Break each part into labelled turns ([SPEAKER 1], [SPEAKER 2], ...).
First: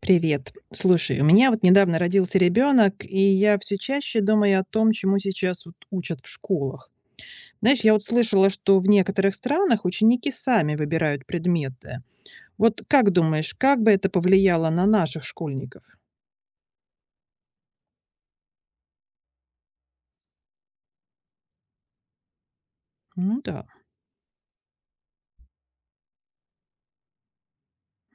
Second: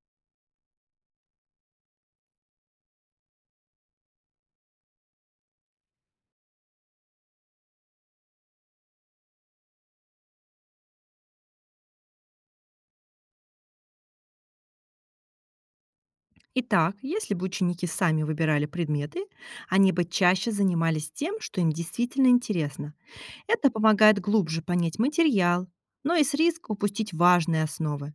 [SPEAKER 1] Привет. Слушай, у меня вот недавно родился ребенок, и я все чаще думаю о том, чему сейчас вот учат в школах. Знаешь, я вот слышала, что в некоторых странах ученики сами выбирают предметы. Вот как думаешь, как бы это повлияло на наших школьников?
[SPEAKER 2] Итак, если бы ученики сами выбирали предметы, они бы чаще занимались тем, что им действительно интересно.
[SPEAKER 1] Ну да.
[SPEAKER 2] Это помогает глубже понять материал, но и с риском упустить важные основы.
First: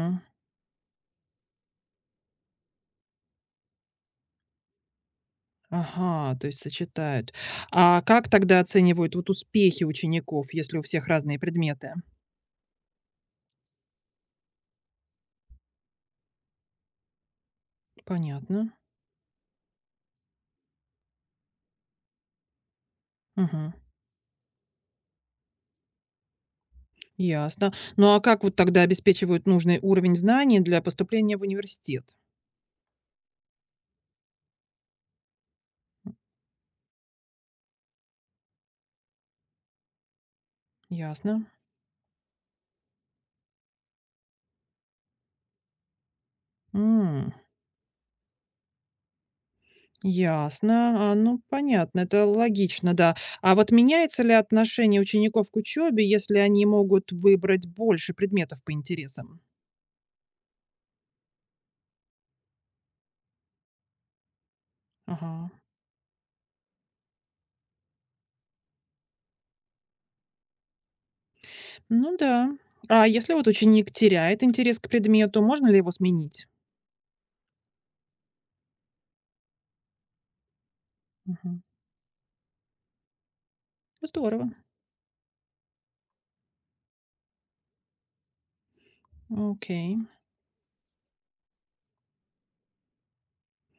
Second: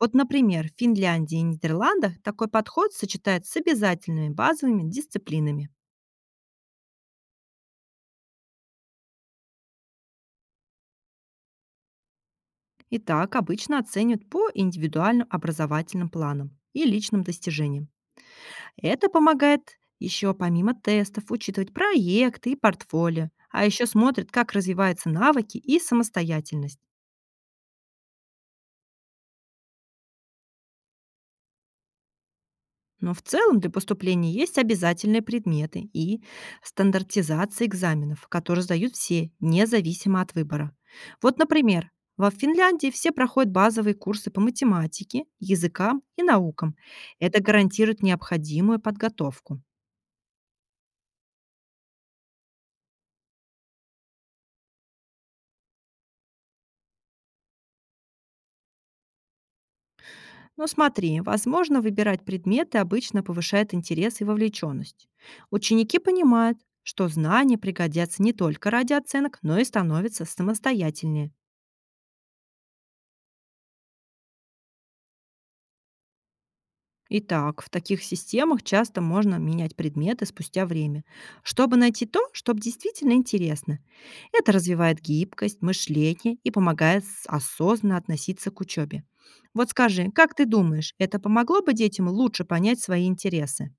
[SPEAKER 2] Вот, например, в Финляндии и Нидерландах такой подход сочетает с обязательными базовыми дисциплинами.
[SPEAKER 1] Ага, то есть сочетают. А как тогда оценивают вот успехи учеников, если у всех разные предметы?
[SPEAKER 2] Итак, обычно оценивают по индивидуальным образовательным планам и личным достижениям.
[SPEAKER 1] Понятно.
[SPEAKER 2] Это помогает еще помимо тестов учитывать проекты и портфолио, а
[SPEAKER 1] Мгм.
[SPEAKER 2] еще смотрят, как развиваются навыки и самостоятельность.
[SPEAKER 1] Ясно. Ну, а как вот тогда обеспечивают нужный уровень знаний для поступления в университет?
[SPEAKER 2] Но в целом для поступления есть обязательные предметы и стандартизация экзаменов, которые сдают все, независимо от выбора. Вот,
[SPEAKER 1] Ясно.
[SPEAKER 2] например, во Финляндии все проходят базовые курсы по математике, языкам и наукам.
[SPEAKER 1] М.
[SPEAKER 2] Это гарантирует необходимую подготовку.
[SPEAKER 1] Ясно. А, ну, понятно, это логично, да. А вот меняется ли отношение учеников к учебе, если они могут выбрать больше предметов по интересам?
[SPEAKER 2] Ну смотри, возможно, выбирать предметы обычно повышает интерес и вовлеченность.
[SPEAKER 1] Ага.
[SPEAKER 2] Ученики понимают, что знания пригодятся не только ради оценок, но и становятся самостоятельнее.
[SPEAKER 1] Ну да. А если вот ученик теряет интерес к предмету, можно ли его сменить?
[SPEAKER 2] Итак, в таких системах часто можно менять предметы спустя время,
[SPEAKER 1] Мгм.
[SPEAKER 2] чтобы найти то, что действительно интересно.
[SPEAKER 1] Здорово.
[SPEAKER 2] Это развивает гибкость, мышление и помогает осознанно относиться к учебе. Вот
[SPEAKER 1] Окей.
[SPEAKER 2] скажи, как ты думаешь, это помогло бы детям лучше понять свои интересы?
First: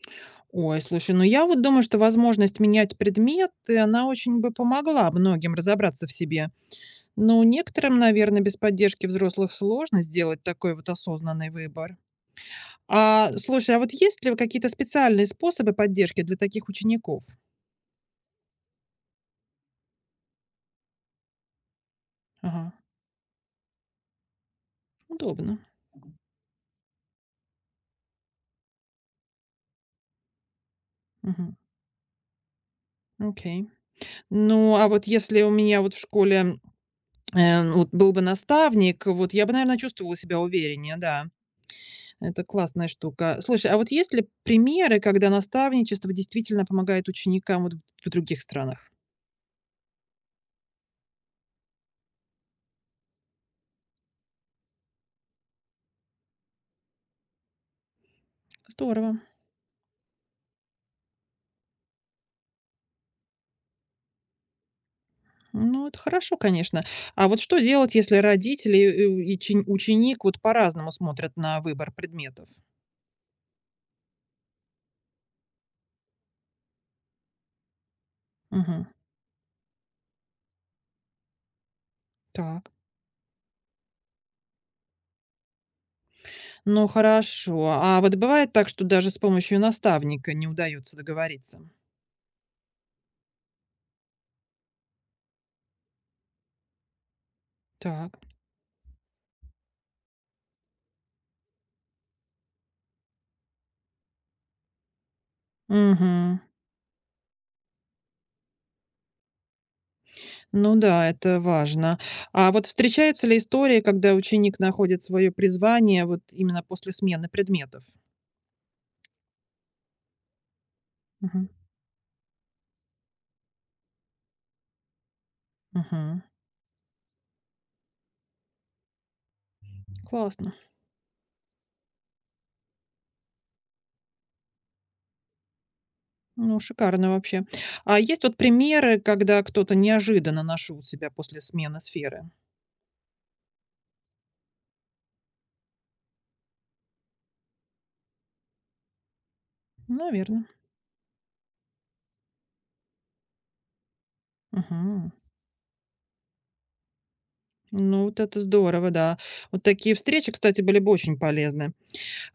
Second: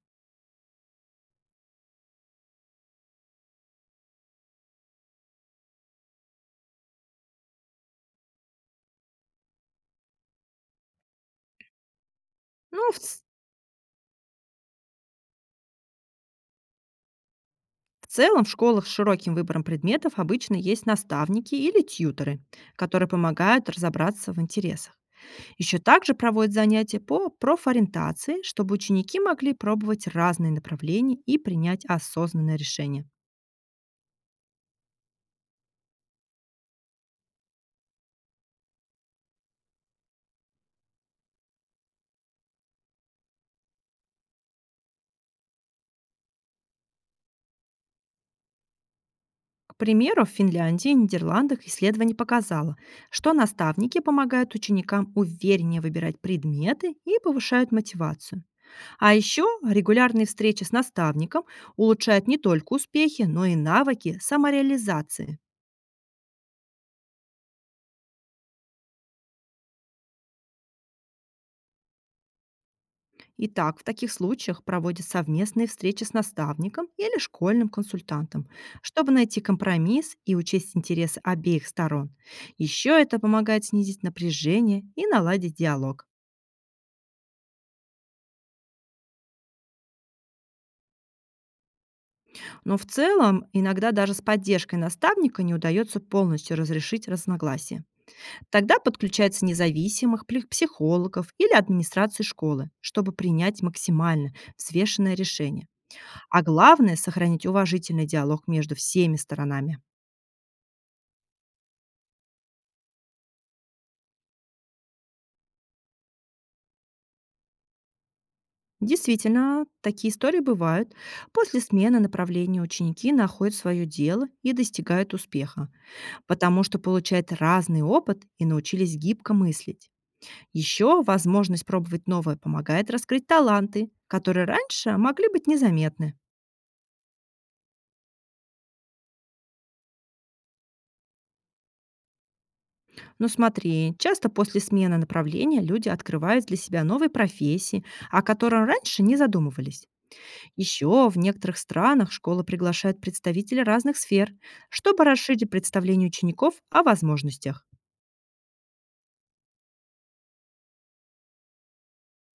[SPEAKER 1] Ой, слушай, ну я вот думаю, что возможность менять предметы, она очень бы помогла многим разобраться в себе. Но некоторым, наверное, без поддержки взрослых сложно сделать такой вот осознанный выбор.
[SPEAKER 2] Ну, в
[SPEAKER 1] А слушай, а вот есть ли какие-то специальные способы поддержки для таких учеников?
[SPEAKER 2] В целом, в школах с широким выбором предметов обычно есть наставники или тьюторы,
[SPEAKER 1] Ага,
[SPEAKER 2] которые помогают разобраться в интересах.
[SPEAKER 1] удобно.
[SPEAKER 2] Еще также проводят занятия по профориентации, чтобы ученики могли пробовать разные направления и
[SPEAKER 1] Мгм.
[SPEAKER 2] принять осознанное решение.
[SPEAKER 1] Окей. Ну, а вот если у меня вот в школе вот был бы наставник, вот я бы, наверное, чувствовала себя увереннее, да. Это классная штука. Слушай, а вот есть ли примеры, когда наставничество действительно помогает ученикам вот в других странах?
[SPEAKER 2] К примеру, в Финляндии и Нидерландах исследование показало, что наставники помогают ученикам увереннее выбирать предметы и повышают мотивацию. А
[SPEAKER 1] Здорово.
[SPEAKER 2] еще регулярные встречи с наставником улучшают не только успехи, но и навыки самореализации.
[SPEAKER 1] Ну, это хорошо, конечно. А вот что делать, если родители и чен- ученик вот по-разному смотрят на выбор предметов?
[SPEAKER 2] Итак, в таких случаях проводят совместные встречи с наставником или школьным консультантом,
[SPEAKER 1] Мгм.
[SPEAKER 2] чтобы найти компромисс и учесть интересы обеих сторон.
[SPEAKER 1] Так.
[SPEAKER 2] Еще это помогает снизить напряжение и наладить диалог.
[SPEAKER 1] Ну, хорошо. А вот бывает так, что даже с помощью наставника не удается договориться?
[SPEAKER 2] Но в целом иногда даже с поддержкой наставника не удается полностью разрешить разногласия.
[SPEAKER 1] Так.
[SPEAKER 2] Тогда подключается психологов или администрации школы, чтобы принять максимально взвешенное решение.
[SPEAKER 1] Угу.
[SPEAKER 2] А главное– сохранить уважительный диалог между всеми сторонами.
[SPEAKER 1] Ну да, это важно. А вот встречаются ли истории, когда ученик находит свое призвание вот именно после смены предметов?
[SPEAKER 2] Действительно, такие истории бывают.
[SPEAKER 1] Мгм.
[SPEAKER 2] После смены направления ученики находят свое дело и достигают успеха,
[SPEAKER 1] Мгм.
[SPEAKER 2] потому что получают разный опыт и научились гибко мыслить.
[SPEAKER 1] Классно.
[SPEAKER 2] Еще возможность пробовать новое помогает раскрыть таланты, которые раньше могли быть незаметны.
[SPEAKER 1] Ну, шикарно вообще. А есть вот примеры, когда кто-то неожиданно нашел себя после смены сферы?
[SPEAKER 2] Ну смотри, часто после смены направления люди открывают для себя новые профессии, о которых раньше не задумывались.
[SPEAKER 1] Наверное.
[SPEAKER 2] Еще в некоторых странах школа приглашает представителей разных сфер, чтобы
[SPEAKER 1] Мгм.
[SPEAKER 2] расширить представление учеников о возможностях.
[SPEAKER 1] Ну, вот это здорово, да. Вот такие встречи, кстати, были бы очень полезны.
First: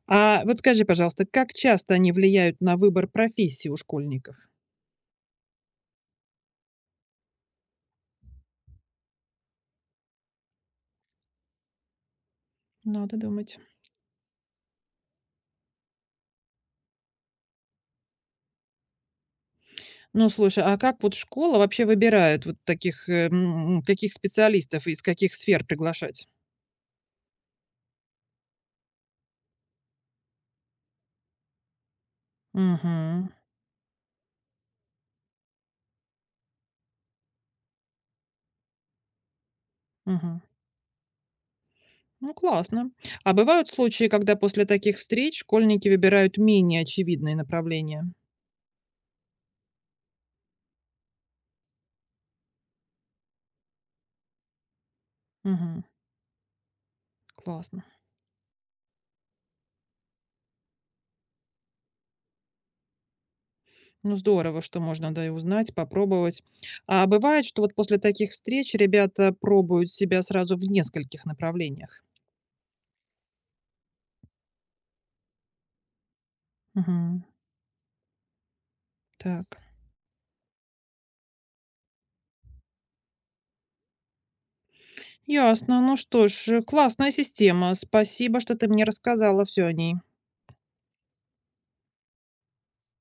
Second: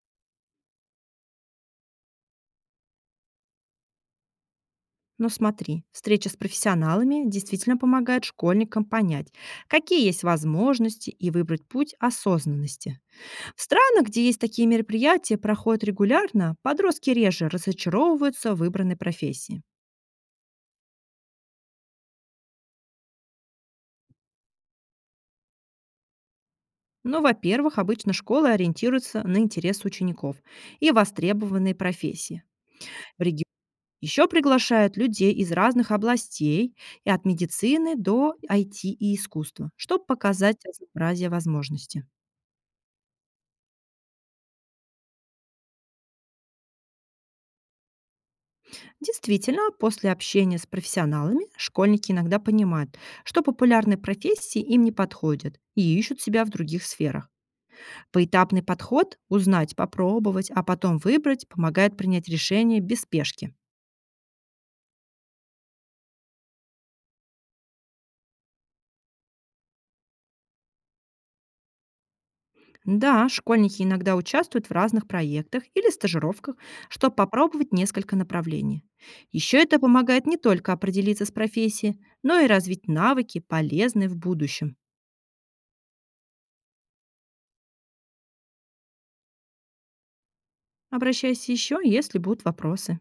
[SPEAKER 1] А вот скажи, пожалуйста, как часто они влияют на выбор профессии у школьников?
[SPEAKER 2] Но смотри, встреча с профессионалами действительно помогает школьникам понять, какие есть возможности и выбрать путь осознанности.
[SPEAKER 1] Надо думать.
[SPEAKER 2] В странах, где есть такие мероприятия, проходят регулярно, подростки реже разочаровываются в выбранной профессии.
[SPEAKER 1] Ну, слушай, а как вот школа вообще выбирает вот таких, каких специалистов из каких сфер приглашать?
[SPEAKER 2] Ну, во-первых, обычно школы ориентируются на интересы учеников и востребованные профессии. В
[SPEAKER 1] Мгм.
[SPEAKER 2] регион еще приглашают людей из разных областей, и от медицины до IT и искусства, чтобы
[SPEAKER 1] Мгм.
[SPEAKER 2] показать разнообразие возможностей.
[SPEAKER 1] Ну, классно. А бывают случаи, когда после таких встреч школьники выбирают менее очевидные направления?
[SPEAKER 2] Действительно, после общения с профессионалами школьники иногда понимают, что популярные профессии им не подходят
[SPEAKER 1] Мгм.
[SPEAKER 2] и ищут себя в других сферах.
[SPEAKER 1] Классно.
[SPEAKER 2] Поэтапный подход– узнать, попробовать, а потом выбрать– помогает принять решение без спешки.
[SPEAKER 1] Ну, здорово, что можно, да, и узнать, попробовать. А бывает, что вот после таких встреч ребята пробуют себя сразу в нескольких направлениях?
[SPEAKER 2] Да, школьники иногда участвуют в разных проектах или стажировках, чтобы
[SPEAKER 1] Мгм.
[SPEAKER 2] попробовать несколько направлений. Еще
[SPEAKER 1] Так.
[SPEAKER 2] это помогает не только определиться с профессией, но и развить навыки, полезные в будущем.
[SPEAKER 1] Ясно. Ну что ж, классная система. Спасибо, что ты мне рассказала все о ней.
[SPEAKER 2] Обращайся еще, если будут вопросы.